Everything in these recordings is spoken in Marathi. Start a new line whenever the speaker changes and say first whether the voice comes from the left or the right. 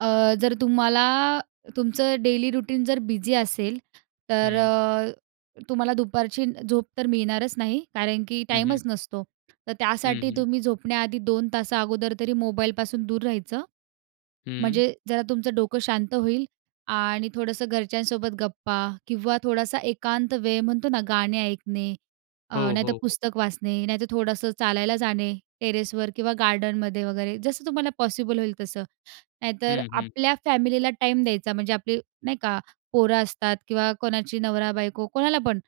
right: अ, जर तुम्हाला तुमचं डेली रुटीन जर बिझी असेल, तर
left: हं.
right: अ, तुम्हाला दुपारची झोप तर मिळणारच नाही कारण की
left: हं, हं.
right: टाईमच नसतो. तर
left: हं,
right: त्यासाठी
left: हं.
right: तुम्ही झोपण्याआधी 2 तास अगोदर तरी मोबाईलपासून दूर राहायचं,
left: हं.
right: म्हणजे जरा तुमचं डोकं शांत होईल. आणि थोडंसं घरच्यांसोबत गप्पा किंवा थोडासा एकांत वेळ म्हणतो ना, गाणे ऐकणे, अ,
left: हो,
right: नाहीतर
left: हो, हो.
right: पुस्तक वाचणे, नाही तर थोडंसं चालायला जाणे टेरेसवर किंवा गार्डनमध्ये वगैरे, जसं तुम्हाला पॉसिबल होईल तसं. नाहीतर
left: हं, हं.
right: आपल्या फॅमिलीला टाईम द्यायचा, म्हणजे आपली नाही का पोरं असतात किंवा कोणाची नवरा-बायको, कोणाला पण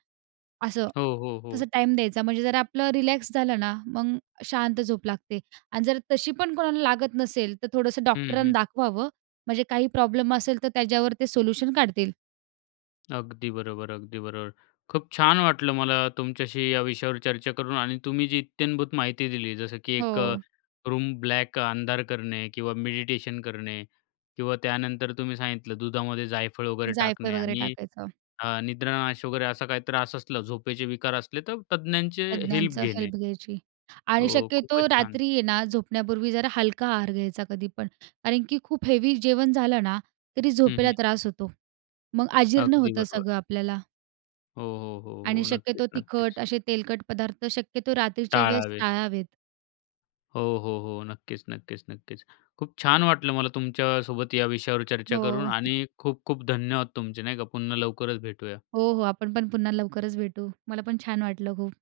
right: असं.
left: हो, हो,
right: तसं
left: हो.
right: टाईम द्यायचा. म्हणजे जर आपलं रिलॅक्स झालं ना, मग शांत झोप लागते. आणि जर तशी पण कोणाला लागत नसेल, तर थोडंसं
left: हं,
right: डॉक्टरांना
left: हं.
right: दाखवावं, म्हणजे काही प्रॉब्लेम असेल तर त्याच्यावर ते सोल्युशन काढतील.
left: अगदी बरोबर, अगदी बरोबर. खूप छान वाटलं मला तुमच्याशी या विषयावर चर्चा करून आणि तुम्ही जी इत्थंभूत माहिती दिली, जसं की एक
right: हो.
left: रूम ब्लॅक अंधार करणे किंवा मेडिटेशन करणे किंवा त्यानंतर तुम्ही सांगितलं दुधामध्ये जायफळ वगैरे
right: जायफळ
left: टाकणे
right: वगैरे
left: आणि
right: टाकायचं.
left: अ, निद्रानाश वगैरे असा काही त्रास असलं, झोपेचे विकार असले, तर तज्ञांचे हेल्प
right: तज्ञांचं
left: घेणे.
right: हेल्प घ्यायची आणि
left: हो,
right: शक्यतो
left: खूपच छान.
right: रात्री आहे ना, झोपण्यापूर्वी जरा हलका आहार घ्यायचा कधी पण, कारण की खूप हेवी जेवण झालं ना, तरी
left: हं,
right: झोपेला
left: हं.
right: त्रास होतो, मग आजीर्ण
left: अगदी
right: होतं
left: बरोबर.
right: सगळं आपल्याला.
left: हो, हो, हो,
right: आणि
left: हो.
right: शक्यतो
left: नक्कीच,
right: तिखट,
left: नक्कीच.
right: असे तेलकट पदार्थ शक्यतो रात्रीच्या वेळेस
left: टाळावे.
right: टाळावेत.
left: हो, हो, हो, नक्कीच, नक्कीच, नक्कीच. खूप छान वाटलं मला तुमच्यासोबत या विषयावर चर्चा
right: हो.
left: करून आणि खूप-खूप धन्यवाद तुमचे, नाही का. पुन्हा लवकरच भेटूया.
right: हो, हो, आपण पण पुन्हा लवकरच भेटू. मला पण छान वाटलं खूप.